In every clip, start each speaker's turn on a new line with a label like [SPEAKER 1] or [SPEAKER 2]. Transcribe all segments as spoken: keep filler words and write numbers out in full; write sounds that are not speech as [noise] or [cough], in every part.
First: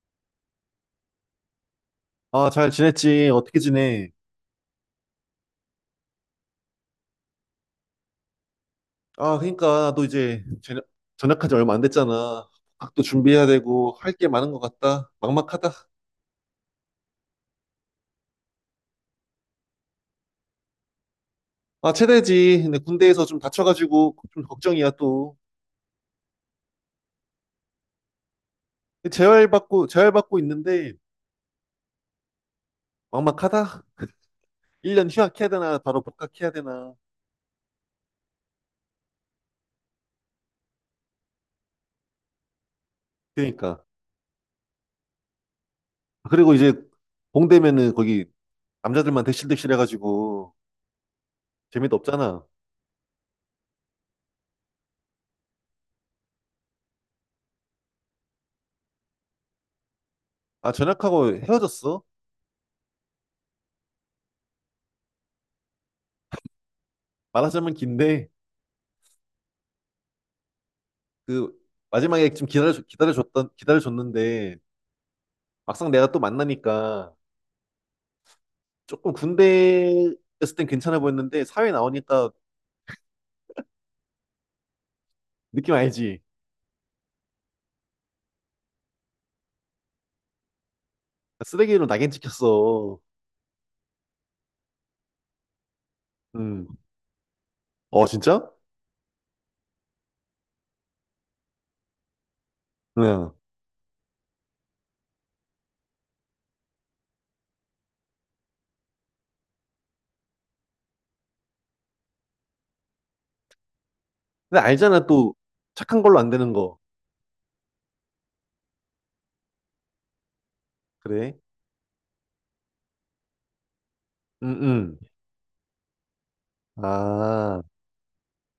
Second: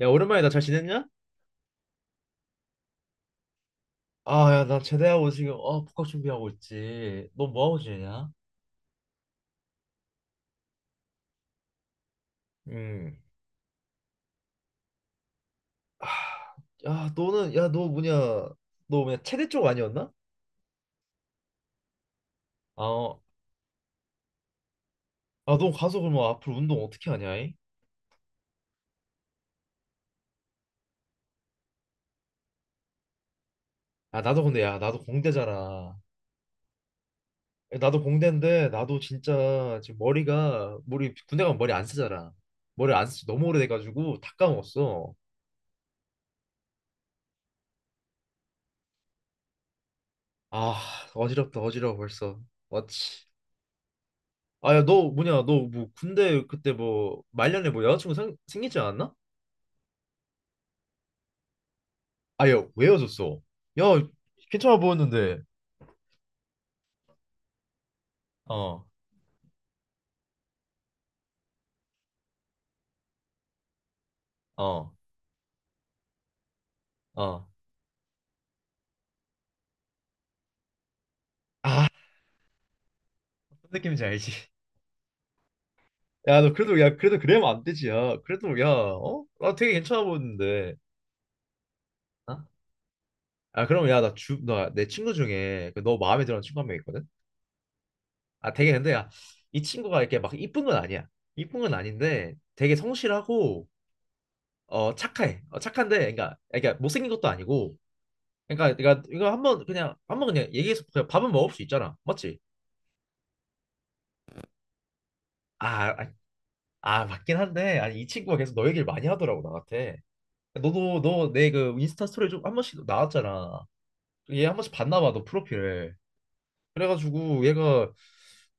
[SPEAKER 1] 야, 오랜만이다. 잘 지냈냐?
[SPEAKER 2] 아, 잘 지냈지? 어떻게 지내?
[SPEAKER 1] 아, 야, 나 제대하고 지금 어, 복학 준비하고 있지. 너 뭐하고 지내냐?
[SPEAKER 2] 아, 그러니까 너 이제 제- 전역한 지 얼마 안 됐잖아. 학도
[SPEAKER 1] 음.
[SPEAKER 2] 준비해야 되고 할 게 많은 것 같다. 막막하다.
[SPEAKER 1] 아, 야, 너는 야, 너 뭐냐? 너 뭐냐? 체대 쪽 아니었나?
[SPEAKER 2] 아, 최대지. 근데
[SPEAKER 1] 아, 어.
[SPEAKER 2] 군대에서 좀 다쳐가지고 좀 걱정이야 또.
[SPEAKER 1] 아, 너 가서 그러면 앞으로 운동 어떻게 하냐? 이?
[SPEAKER 2] 재활 받고 재활 받고 있는데 막막하다.
[SPEAKER 1] 아, 나도 근데 야, 나도
[SPEAKER 2] 일 년 휴학해야 되나
[SPEAKER 1] 공대잖아.
[SPEAKER 2] 바로 복학해야 되나.
[SPEAKER 1] 야, 나도 공대인데 나도 진짜 지금 머리가 머리 군대 가면 머리 안 쓰잖아. 머리 안 쓰지 너무 오래돼
[SPEAKER 2] 그러니까.
[SPEAKER 1] 가지고 다 까먹었어.
[SPEAKER 2] 그리고 이제 공대면은 거기 남자들만 대실대실 해가지고
[SPEAKER 1] 아, 어지럽다. 어지러워
[SPEAKER 2] 재미도
[SPEAKER 1] 벌써.
[SPEAKER 2] 없잖아.
[SPEAKER 1] 맞지. 아야 너 뭐냐 너 뭐 군대 그때 뭐 말년에 뭐 여자친구 생, 생기지 않았나?
[SPEAKER 2] 아, 전역하고 헤어졌어.
[SPEAKER 1] 아야 왜 헤어졌어? 야 괜찮아 보였는데.
[SPEAKER 2] 말하자면 긴데.
[SPEAKER 1] 어.
[SPEAKER 2] 그 마지막에 좀 기다려 기다려줬던 기다려줬는데
[SPEAKER 1] 어.
[SPEAKER 2] 막상 내가 또 만나니까
[SPEAKER 1] 어.
[SPEAKER 2] 조금 군대 있을 땐 괜찮아 보였는데 사회
[SPEAKER 1] 아,
[SPEAKER 2] 나오니까
[SPEAKER 1] 무슨 느낌인지 알지?
[SPEAKER 2] 느낌 알지?
[SPEAKER 1] 야 너 그래도 야 그래도 그래면 안 되지 야 그래도 야 어? 나 되게 괜찮아 보였는데.
[SPEAKER 2] 쓰레기로 낙인
[SPEAKER 1] 어?
[SPEAKER 2] 찍혔어.
[SPEAKER 1] 아 그럼 야나주나내 친구 중에 그 너 마음에 드는 친구 한
[SPEAKER 2] 음.
[SPEAKER 1] 명 있거든?
[SPEAKER 2] 어 진짜?
[SPEAKER 1] 아 되게 근데 야, 이 친구가 이렇게 막 이쁜 건 아니야. 이쁜 건 아닌데 되게
[SPEAKER 2] 응.
[SPEAKER 1] 성실하고 어 착해 어 착한데 그러니까 그러니까 못생긴 것도 아니고 그러니까 내가 이거 한번 그냥 한번 그냥 얘기해서 그냥 밥은 먹을 수 있잖아. 맞지?
[SPEAKER 2] 근데 알잖아 또
[SPEAKER 1] 아,
[SPEAKER 2] 착한
[SPEAKER 1] 아,
[SPEAKER 2] 걸로 안 되는 거.
[SPEAKER 1] 아, 맞긴 한데 아니 이 친구가 계속 너 얘기를 많이 하더라고 나한테. 너도 너
[SPEAKER 2] 그래?
[SPEAKER 1] 내 그 인스타 스토리 좀 한 번씩 나왔잖아. 얘
[SPEAKER 2] 응,
[SPEAKER 1] 한 번씩
[SPEAKER 2] 응.
[SPEAKER 1] 봤나 봐 너 프로필을. 그래가지고
[SPEAKER 2] 아
[SPEAKER 1] 얘가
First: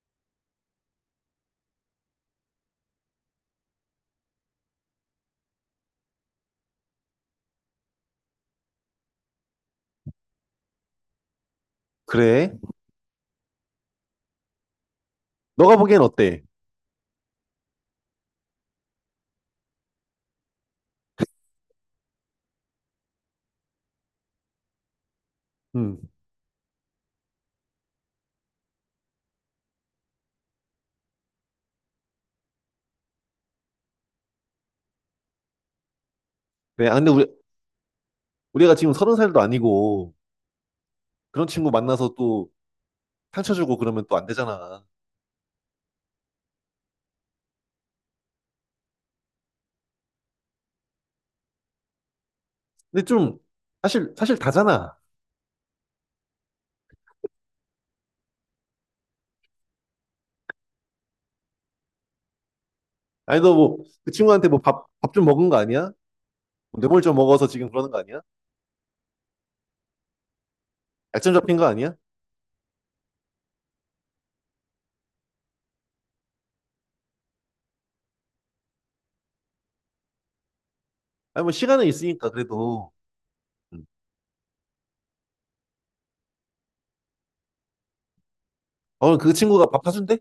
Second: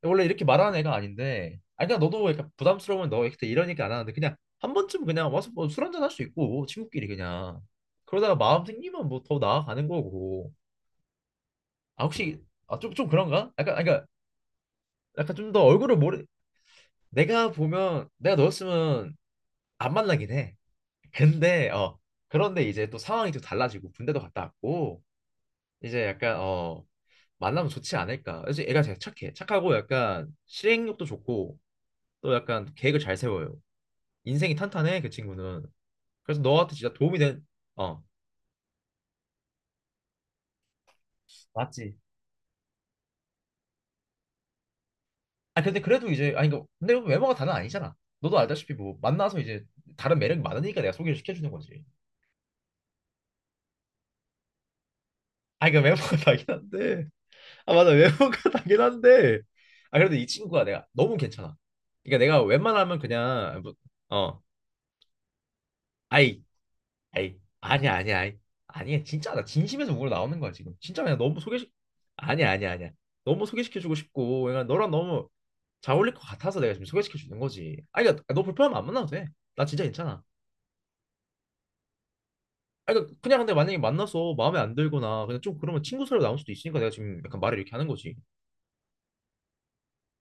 [SPEAKER 1] 원래 이렇게 말하는 애가 아닌데 아니 그냥 너도 약간 부담스러우면 너 그때 이러니까 안 하는데 그냥 한 번쯤 그냥 와서 뭐 술 한 잔 할 수 있고 친구끼리 그냥 그러다가 마음 생기면 뭐 더 나아가는 거고. 아 혹시.
[SPEAKER 2] 그래?
[SPEAKER 1] 아 좀 좀 그런가? 약간 아, 그러니까 약간 좀 더
[SPEAKER 2] 너가
[SPEAKER 1] 얼굴을
[SPEAKER 2] 보기엔
[SPEAKER 1] 모르.
[SPEAKER 2] 어때?
[SPEAKER 1] 내가 보면 내가 너였으면 안 만나긴 해. 근데 어, 그런데 이제 또 상황이 또 달라지고 군대도 갔다 왔고
[SPEAKER 2] 응.
[SPEAKER 1] 이제 약간 어, 만나면 좋지 않을까. 그래서 애가 되게 착해. 착하고 약간 실행력도 좋고 또 약간 계획을 잘 세워요. 인생이 탄탄해 그 친구는. 그래서 너한테
[SPEAKER 2] 그래.
[SPEAKER 1] 진짜
[SPEAKER 2] 아 근데
[SPEAKER 1] 도움이
[SPEAKER 2] 우리
[SPEAKER 1] 된. 어.
[SPEAKER 2] 우리가 지금 서른 살도 아니고 그런 친구
[SPEAKER 1] 맞지.
[SPEAKER 2] 만나서 또 상처 주고 그러면 또 안 되잖아.
[SPEAKER 1] 아 근데 그래도 이제 아니 그 근데 외모가 다는 아니잖아. 너도 알다시피 뭐 만나서 이제 다른 매력이 많으니까 내가 소개를 시켜주는 거지.
[SPEAKER 2] 근데 좀 사실 사실 다잖아.
[SPEAKER 1] 아니 그 외모가 [laughs] 다긴 한데 아 맞아 외모가 [laughs] 당연한데 아 그래도 이 친구가 내가 너무 괜찮아. 그러니까 내가 웬만하면
[SPEAKER 2] 아니 너
[SPEAKER 1] 그냥 뭐,
[SPEAKER 2] 뭐 그
[SPEAKER 1] 어,
[SPEAKER 2] 친구한테 뭐 밥 밥 좀 먹은 거 아니야?
[SPEAKER 1] 아이,
[SPEAKER 2] 뭐 뇌물 좀
[SPEAKER 1] 아이
[SPEAKER 2] 먹어서 지금 그러는
[SPEAKER 1] 아니야
[SPEAKER 2] 거
[SPEAKER 1] 아니야
[SPEAKER 2] 아니야?
[SPEAKER 1] 아이 아니야 진짜 나 진심에서 우러 나오는 거야 지금 진짜 그냥
[SPEAKER 2] 약점
[SPEAKER 1] 너무
[SPEAKER 2] 잡힌 거
[SPEAKER 1] 소개시.
[SPEAKER 2] 아니야?
[SPEAKER 1] 아니야 아니야 아니야, 너무 소개시켜주고 싶고 그냥 너랑 너무 잘 어울릴 것 같아서 내가 지금 소개시켜주는 거지. 아 그러니까 아, 너 불편하면 안 만나도 돼. 나 진짜 괜찮아.
[SPEAKER 2] 아니 뭐 시간은 있으니까 그래도
[SPEAKER 1] 아 그러니까 그냥 근데 만약에
[SPEAKER 2] 음.
[SPEAKER 1] 만나서 마음에 안 들거나 그냥 좀 그러면 친구 사로 나올 수도 있으니까 내가 지금 약간 말을 이렇게 하는 거지.
[SPEAKER 2] 어 그 친구가 밥 사준대?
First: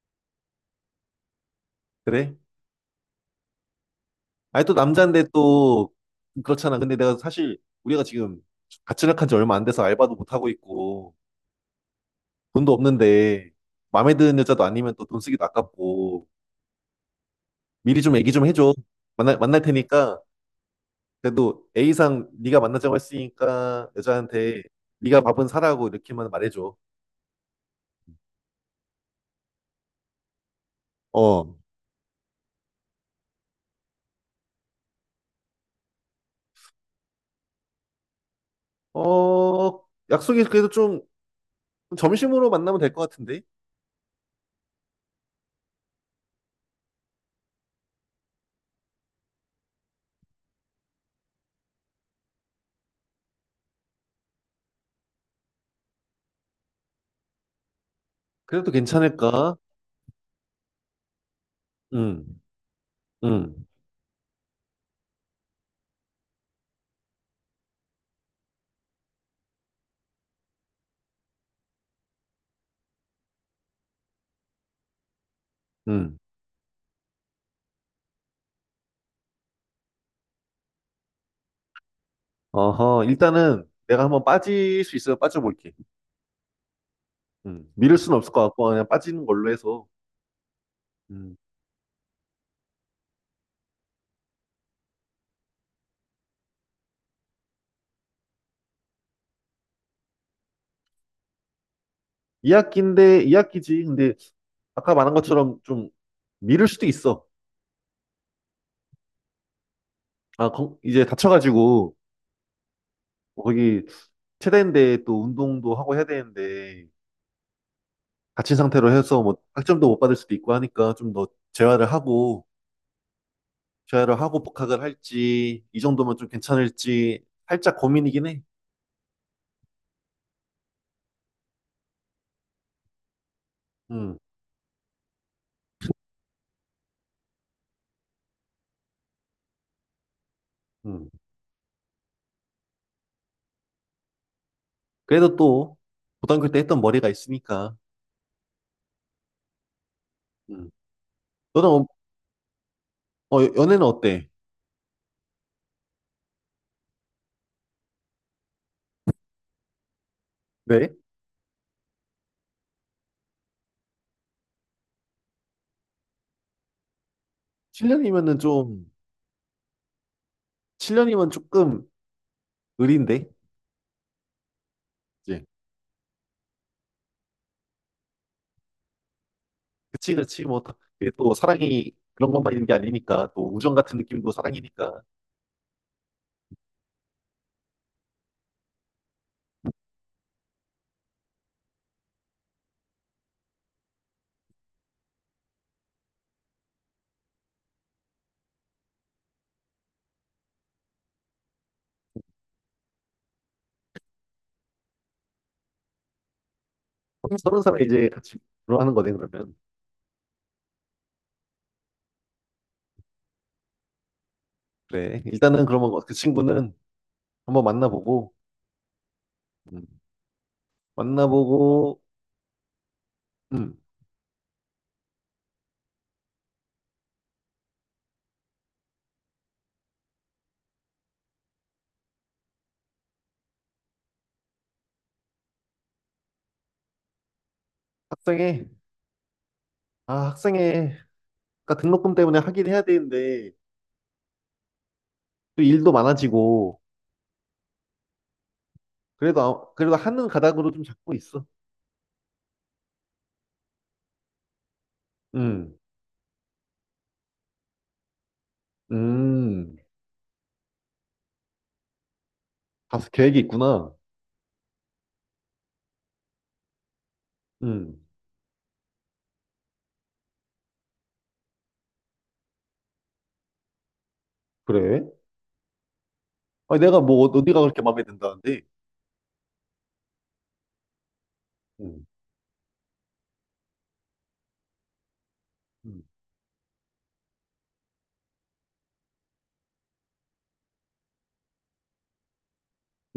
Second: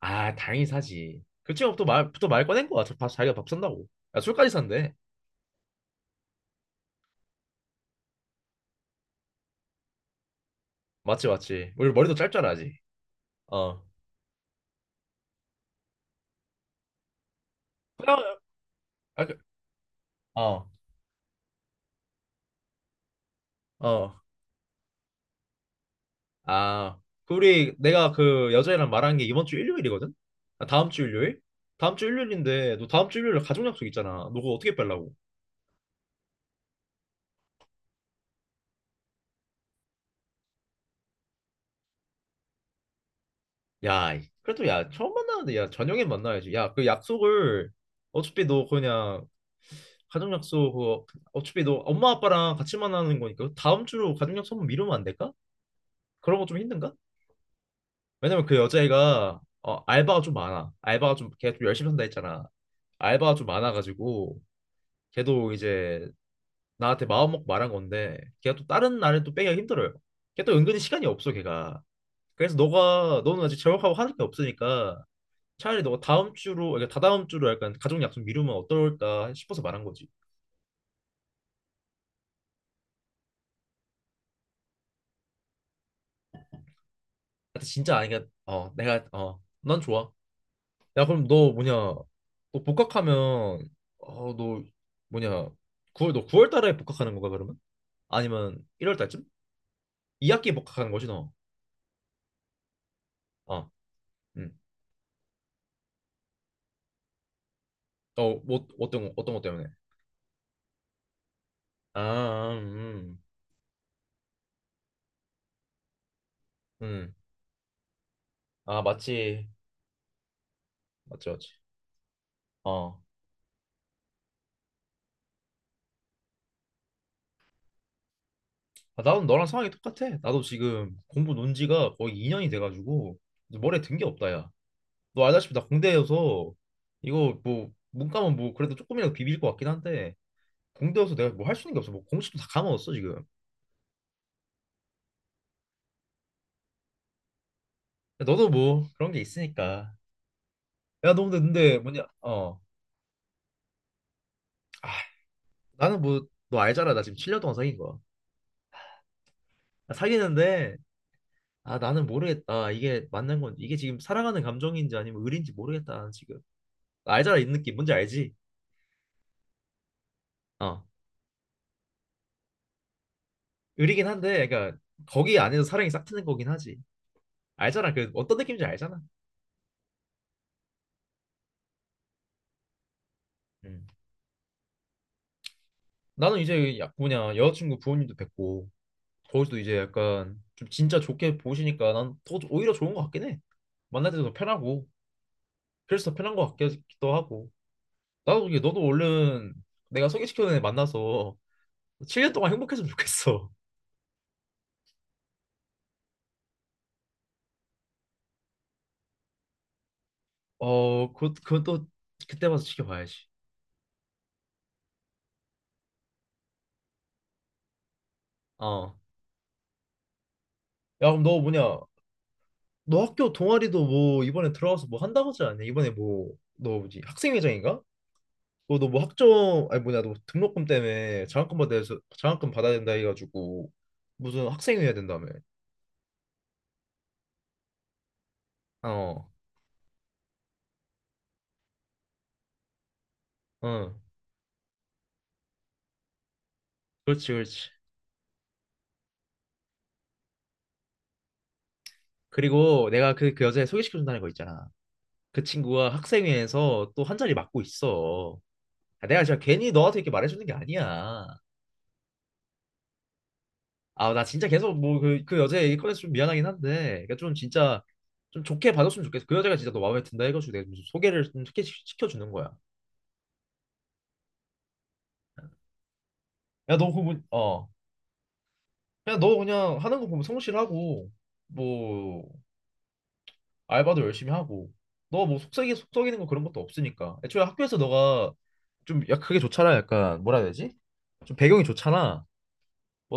[SPEAKER 1] 아, 당연히 사지. 그 친구 또 말, 또
[SPEAKER 2] 그래?
[SPEAKER 1] 말 꺼낸 거야. 저 밥, 자기가 밥 산다고. 야, 술까지
[SPEAKER 2] 아니 또
[SPEAKER 1] 산대.
[SPEAKER 2] 남자인데 또 그렇잖아. 근데 내가 사실 우리가 지금 같이 나간 한지 얼마 안 돼서 알바도 못 하고 있고
[SPEAKER 1] 맞지, 맞지. 우리 머리도 짧잖아,
[SPEAKER 2] 돈도
[SPEAKER 1] 아직.
[SPEAKER 2] 없는데
[SPEAKER 1] 어.
[SPEAKER 2] 마음에 드는 여자도 아니면 또 돈 쓰기도 아깝고 미리 좀 얘기
[SPEAKER 1] 그냥,
[SPEAKER 2] 좀 해줘.
[SPEAKER 1] 아, 그-
[SPEAKER 2] 만날 만날 테니까
[SPEAKER 1] 어,
[SPEAKER 2] 그래도 A상 네가 만나자고 했으니까
[SPEAKER 1] 어.
[SPEAKER 2] 여자한테 네가 밥은 사라고 이렇게만 말해줘.
[SPEAKER 1] 아, 그 우리, 내가 그 여자애랑 말한 게 이번 주 일요일이거든? 아, 다음 주 일요일?
[SPEAKER 2] 어,
[SPEAKER 1] 다음 주 일요일인데, 너 다음 주 일요일에 가족 약속 있잖아. 너 그거 어떻게 빼려고?
[SPEAKER 2] 어, 약속이 그래도 좀 점심으로 만나면 될 것 같은데?
[SPEAKER 1] 야, 이- 그래도 야, 처음 만나는데, 야, 저녁엔 만나야지. 야, 그 약속을, 어차피 너 그냥, 가족 약속, 그거 어차피 너 엄마 아빠랑 같이 만나는 거니까 다음 주로 가족 약속 한번 미루면 안 될까? 그런 거 좀 힘든가? 왜냐면 그
[SPEAKER 2] 그래도
[SPEAKER 1] 여자애가
[SPEAKER 2] 괜찮을까?
[SPEAKER 1] 어, 알바가 좀 많아. 알바가 좀 걔 좀 열심히 산다
[SPEAKER 2] 응,
[SPEAKER 1] 했잖아. 알바가 좀
[SPEAKER 2] 응,
[SPEAKER 1] 많아가지고 걔도 이제 나한테 마음 먹고 말한 건데 걔가 또 다른 날은 또 빼기가 힘들어요. 걔 또 은근히 시간이 없어 걔가. 그래서 너가 너는 아직 재work하고 하는 게 없으니까 차라리 너가
[SPEAKER 2] 응.
[SPEAKER 1] 다음 주로 그러니까 다다음 주로 약간 가족 약속 미루면 어떨까 싶어서 말한 거지.
[SPEAKER 2] 어허, 일단은 내가 한번 빠질 수 있으면 빠져볼게.
[SPEAKER 1] 근데
[SPEAKER 2] 응.
[SPEAKER 1] 진짜
[SPEAKER 2] 미룰 수는
[SPEAKER 1] 아니가
[SPEAKER 2] 없을 것 같고
[SPEAKER 1] 어
[SPEAKER 2] 그냥
[SPEAKER 1] 내가
[SPEAKER 2] 빠지는 걸로
[SPEAKER 1] 어넌
[SPEAKER 2] 해서.
[SPEAKER 1] 좋아. 야, 그럼
[SPEAKER 2] 응.
[SPEAKER 1] 너 뭐냐? 너 복학하면 어, 너 뭐냐? 구월 너 구월 달에 복학하는 건가 그러면? 아니면 일월 달쯤? 이 학기에 복학하는 거지 너.
[SPEAKER 2] 이 학기인데
[SPEAKER 1] 아,
[SPEAKER 2] 이 학기지. 근데
[SPEAKER 1] 음.
[SPEAKER 2] 아까 말한 것처럼 좀 미룰 수도 있어.
[SPEAKER 1] 어, 뭐 어떤 거- 어떤 것 때문에?
[SPEAKER 2] 아, 거- 이제 다쳐가지고
[SPEAKER 1] 아, 음.
[SPEAKER 2] 뭐 거기 체대인데 또 운동도 하고 해야 되는데
[SPEAKER 1] 음. 음.
[SPEAKER 2] 다친
[SPEAKER 1] 아,
[SPEAKER 2] 상태로 해서 뭐
[SPEAKER 1] 맞지.
[SPEAKER 2] 학점도 못 받을 수도 있고 하니까 좀 더
[SPEAKER 1] 맞지, 맞지.
[SPEAKER 2] 재활을 하고
[SPEAKER 1] 어.
[SPEAKER 2] 재회를 하고 복학을 할지 이 정도면 좀 괜찮을지 살짝 고민이긴 해.
[SPEAKER 1] 아, 나도 너랑 상황이 똑같아. 나도 지금 공부 논 지가 거의 이 년이 돼 가지고 머리에 든게
[SPEAKER 2] 음,
[SPEAKER 1] 없다, 야. 너 알다시피 나 공대여서 이거 뭐 문과면 뭐 그래도 조금이라도 비빌 것 같긴 한데
[SPEAKER 2] 음.
[SPEAKER 1] 공대여서 내가 뭐 할 수 있는 게 없어. 뭐 공식도 다 까먹었어 지금. 야,
[SPEAKER 2] 그래도 또 고등학교 때 했던 머리가 있으니까.
[SPEAKER 1] 너도 뭐 그런 게 있으니까.
[SPEAKER 2] 음.
[SPEAKER 1] 야, 너 근데 근데
[SPEAKER 2] 너는
[SPEAKER 1] 뭐냐? 어.
[SPEAKER 2] 어, 어, 연애는 어때?
[SPEAKER 1] 아, 나는 뭐 너 알잖아. 나 지금 칠 년 동안 사귄 거야. 나 사귀는데
[SPEAKER 2] 네?
[SPEAKER 1] 아 나는 모르겠다. 이게 맞는 건 이게 지금 사랑하는 감정인지 아니면 의리인지 모르겠다. 나는 지금 나 알잖아 이 느낌 뭔지 알지?
[SPEAKER 2] 칠 년이면은 좀
[SPEAKER 1] 어.
[SPEAKER 2] 칠 년이면 조금 의리인데.
[SPEAKER 1] 의리긴 한데 그러니까 거기
[SPEAKER 2] 이제
[SPEAKER 1] 안에서 사랑이 싹 트는 거긴 하지. 알잖아. 그 어떤 느낌인지 알잖아.
[SPEAKER 2] 그치 그치 뭐 다- 이게 또 사랑이 그런 것만 있는 게 아니니까 또 우정
[SPEAKER 1] 음.
[SPEAKER 2] 같은 느낌도 사랑이니까
[SPEAKER 1] 나는 이제 야, 뭐냐 여자친구 부모님도 뵙고 거기서도 이제 약간 좀 진짜 좋게 보시니까 난 더 오히려 좋은 것 같긴 해. 만날 때도 더 편하고 그래서 더 편한 것 같기도 하고 나도 그게 너도 얼른 내가 소개시켜준 애 만나서 칠 년 동안 행복했으면 좋겠어.
[SPEAKER 2] 서른 살에 이제 같이 결혼하는 거네 그러면.
[SPEAKER 1] [laughs] 어, 그, 그건 또 그때 봐서 지켜봐야지.
[SPEAKER 2] 그래 일단은 그러면 뭐 그 친구는 한번 만나보고
[SPEAKER 1] 어.
[SPEAKER 2] 음,
[SPEAKER 1] 야, 그럼 너 뭐냐?
[SPEAKER 2] 만나보고
[SPEAKER 1] 너 학교
[SPEAKER 2] 음,
[SPEAKER 1] 동아리도 뭐 이번에 들어가서 뭐 한다고 하지 않냐? 이번에 뭐 너 뭐지? 학생회장인가? 너 너 뭐 학점 아니 뭐냐? 너 등록금 때문에 장학금 받아야 장학금 받아야 된다 해가지고 무슨 학생회 해야 된다며.
[SPEAKER 2] 합성해.
[SPEAKER 1] 어,
[SPEAKER 2] 아, 학생회, 그러니까 등록금 때문에 하긴 해야 되는데,
[SPEAKER 1] 어,
[SPEAKER 2] 또 일도 많아지고,
[SPEAKER 1] 그렇지, 그렇지.
[SPEAKER 2] 그래도, 아- 그래도 하는 가닥으로 좀 잡고 있어.
[SPEAKER 1] 그리고 내가 그, 그 여자애 소개시켜준다는 거 있잖아. 그
[SPEAKER 2] 음,
[SPEAKER 1] 친구가 학생회에서 또 한 자리 맡고 있어. 아, 내가 진짜 괜히
[SPEAKER 2] 음,
[SPEAKER 1] 너한테 이렇게 말해주는 게 아니야.
[SPEAKER 2] 다수 계획이 있구나.
[SPEAKER 1] 아, 나 진짜 계속 뭐 그, 그 여자 얘기 꺼내서 좀 미안하긴 한데, 그러니까 좀 진짜
[SPEAKER 2] 음,
[SPEAKER 1] 좀 좋게 받았으면 좋겠어. 그 여자가 진짜 너 마음에 든다 해가지고 내가 좀 소개를 좀 시켜- 시켜주는 거야.
[SPEAKER 2] 그래?
[SPEAKER 1] 야,
[SPEAKER 2] 아니,
[SPEAKER 1] 너
[SPEAKER 2] 내가
[SPEAKER 1] 그거, 뭐-
[SPEAKER 2] 뭐, 어- 어디가
[SPEAKER 1] 어,
[SPEAKER 2] 그렇게 마음에 든다는데?
[SPEAKER 1] 그냥 너 그냥 하는 거 보면 성실하고,
[SPEAKER 2] 음,
[SPEAKER 1] 뭐, 알바도 열심히 하고 너 뭐 속썩이 속
[SPEAKER 2] 음,
[SPEAKER 1] 삭이는 거 그런 것도 없으니까 애초에 학교에서 너가 좀 야 그게 좋잖아 약간 뭐라 해야 되지 좀 배경이 좋잖아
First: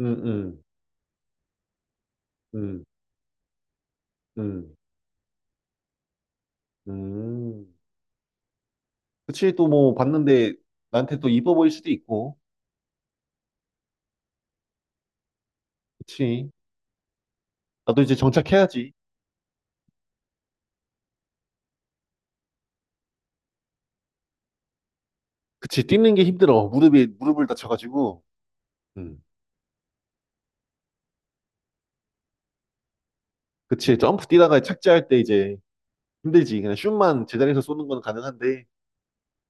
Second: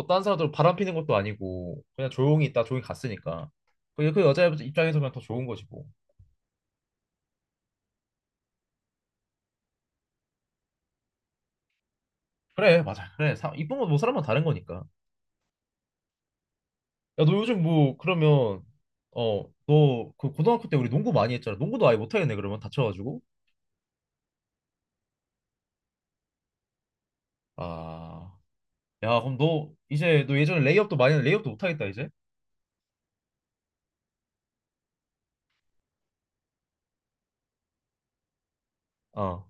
[SPEAKER 2] 음,
[SPEAKER 1] 딴 사람들
[SPEAKER 2] 음,
[SPEAKER 1] 바람 피는 것도 아니고 그냥 조용히 있다 조용히
[SPEAKER 2] 음,
[SPEAKER 1] 갔으니까 그게 그 여자
[SPEAKER 2] 음.
[SPEAKER 1] 입장에서 그냥 더 좋은 거지 뭐.
[SPEAKER 2] 음. 그치, 또 뭐, 봤는데, 나한테 또 이뻐 보일 수도 있고,
[SPEAKER 1] 그래 맞아 그래 사, 이쁜 건 뭐 사람마다 다른 거니까.
[SPEAKER 2] 그치.
[SPEAKER 1] 야 너 요즘 뭐
[SPEAKER 2] 나도 이제
[SPEAKER 1] 그러면.
[SPEAKER 2] 정착해야지.
[SPEAKER 1] 어 너 그 고등학교 때 우리 농구 많이 했잖아. 농구도 아예 못하겠네 그러면 다쳐가지고.
[SPEAKER 2] 그치, 뛰는 게 힘들어. 무릎이, 무릎을 다쳐가지고.
[SPEAKER 1] 아.
[SPEAKER 2] 음.
[SPEAKER 1] 야 그럼 너 이제 너 예전에 레이업도 많이 했는데 레이업도 못하겠다 이제.
[SPEAKER 2] 그치 점프 뛰다가 착지할 때 이제 힘들지. 그냥 슛만 제자리에서 쏘는 건 가능한데
[SPEAKER 1] 어.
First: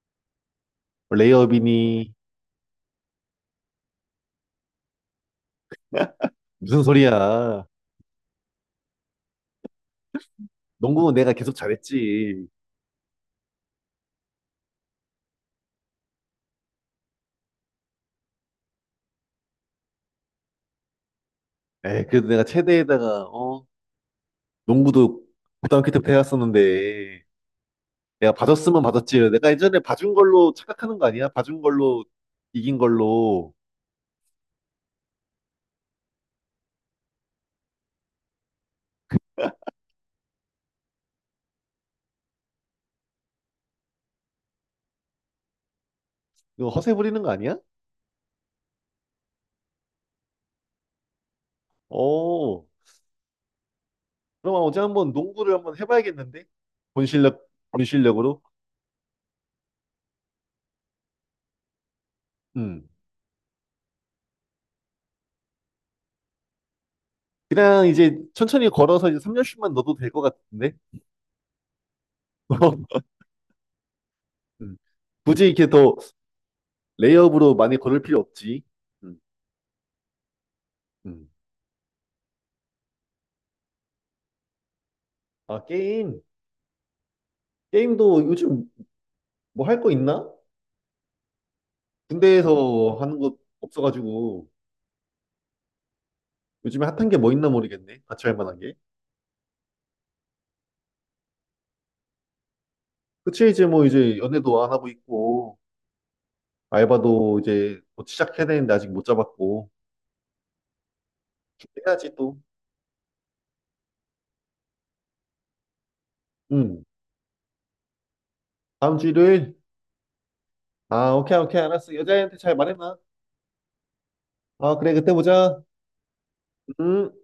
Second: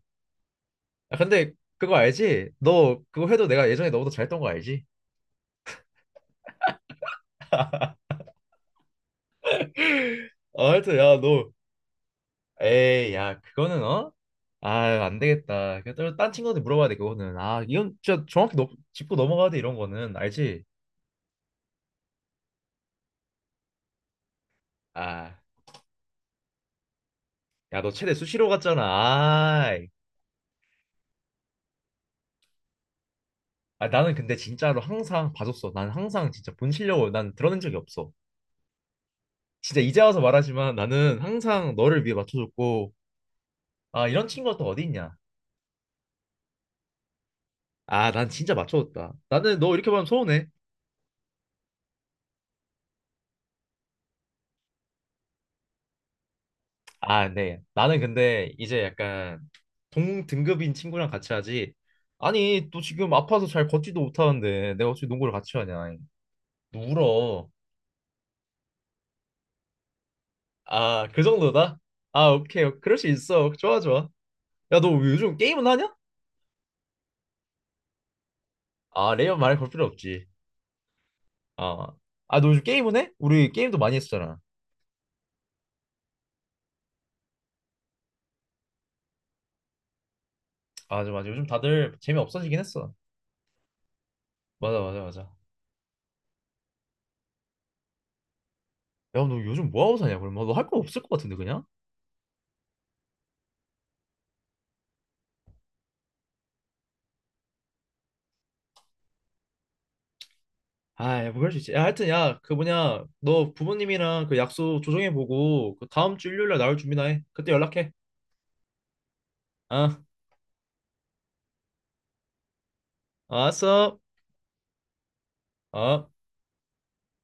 [SPEAKER 1] 아,
[SPEAKER 2] 뭐
[SPEAKER 1] 근데 그거
[SPEAKER 2] 레이업이니
[SPEAKER 1] 알지? 너 그거 해도 내가 예전에 너보다 잘했던 거 알지?
[SPEAKER 2] 무슨 소리야.
[SPEAKER 1] 아, 하여튼
[SPEAKER 2] 농구는
[SPEAKER 1] 야,
[SPEAKER 2] 내가
[SPEAKER 1] 너.
[SPEAKER 2] 계속 잘했지.
[SPEAKER 1] 에이, 야, 그거는 어? 아, 안 되겠다. 그딴 딴 친구한테 물어봐야 돼, 그거는. 아, 이건 진짜 정확히 너, 짚고 넘어가야 돼, 이런 거는. 알지?
[SPEAKER 2] 에이, 그래도 내가 체대에다가 어 농구도
[SPEAKER 1] 아,
[SPEAKER 2] 고등학교 때부터 해왔었는데
[SPEAKER 1] 야, 너 최대
[SPEAKER 2] 내가
[SPEAKER 1] 수시로 갔잖아.
[SPEAKER 2] 봐줬으면 봐줬지. 내가 예전에
[SPEAKER 1] 아이.
[SPEAKER 2] 봐준 걸로 착각하는 거 아니야? 봐준 걸로 이긴 걸로
[SPEAKER 1] 아, 나는 근데 진짜로 항상 봐줬어. 난 항상 진짜 본 실력을 난 드러낸 적이 없어. 진짜 이제 와서 말하지만 나는 항상 너를 위해 맞춰줬고, 아, 이런 친구가 또 어디 있냐?
[SPEAKER 2] 이거 허세 부리는 거 아니야?
[SPEAKER 1] 아, 난 진짜 맞춰줬다. 나는 너 이렇게 보면 서운해.
[SPEAKER 2] 어 그럼 어제 한번 농구를 한번 해봐야겠는데 본
[SPEAKER 1] 아,
[SPEAKER 2] 실력
[SPEAKER 1] 네.
[SPEAKER 2] 본
[SPEAKER 1] 나는
[SPEAKER 2] 실력으로.
[SPEAKER 1] 근데 이제 약간 동등급인 친구랑 같이 하지. 아니, 또
[SPEAKER 2] 음
[SPEAKER 1] 지금 아파서 잘 걷지도 못하는데 내가 어떻게 농구를 같이 하냐. 너 울어.
[SPEAKER 2] 그냥 이제 천천히 걸어서 이제 삼 년 슛만 넣어도 될 것 같은데.
[SPEAKER 1] 아, 그 정도다? 아, 오케이.
[SPEAKER 2] [laughs]
[SPEAKER 1] 그럴 수 있어. 좋아, 좋아.
[SPEAKER 2] 음.
[SPEAKER 1] 야, 너 요즘
[SPEAKER 2] 굳이
[SPEAKER 1] 게임은
[SPEAKER 2] 이렇게
[SPEAKER 1] 하냐?
[SPEAKER 2] 더 레이업으로 많이 걸을 필요 없지.
[SPEAKER 1] 아,
[SPEAKER 2] 음.
[SPEAKER 1] 레이업 말해 볼 필요 없지.
[SPEAKER 2] 음.
[SPEAKER 1] 아, 아, 너 요즘 게임은 해? 우리 게임도 많이 했었잖아.
[SPEAKER 2] 아, 게임. 게임도 요즘 뭐 할 거 있나?
[SPEAKER 1] 맞아, 맞아. 요즘 다들 재미 없어지긴 했어.
[SPEAKER 2] 군대에서 하는 거 없어가지고
[SPEAKER 1] 맞아, 맞아, 맞아.
[SPEAKER 2] 요즘에 핫한 게 뭐 있나 모르겠네. 같이 할 만한 게.
[SPEAKER 1] 야, 너 요즘 뭐 하고 사냐? 그러면 너 할 거 없을 것 같은데, 그냥?
[SPEAKER 2] 그치, 이제 뭐 이제 연애도 안 하고 있고, 알바도 이제 뭐 시작해야 되는데 아직 못 잡았고.
[SPEAKER 1] 아, 뭐 그럴 수 있지. 야, 하여튼
[SPEAKER 2] 해야지 또.
[SPEAKER 1] 야, 그 뭐냐, 너 부모님이랑 그 약속 조정해 보고 그 다음 주 일요일 날 나올
[SPEAKER 2] 음.
[SPEAKER 1] 준비나 해. 그때 연락해.
[SPEAKER 2] 다음 주 일요일?
[SPEAKER 1] 아,
[SPEAKER 2] 아, 오케이, 오케이, 알았어. 여자애한테 잘 말해놔.
[SPEAKER 1] 알았어.
[SPEAKER 2] 아, 그래, 그때 보자.
[SPEAKER 1] 어.
[SPEAKER 2] 음.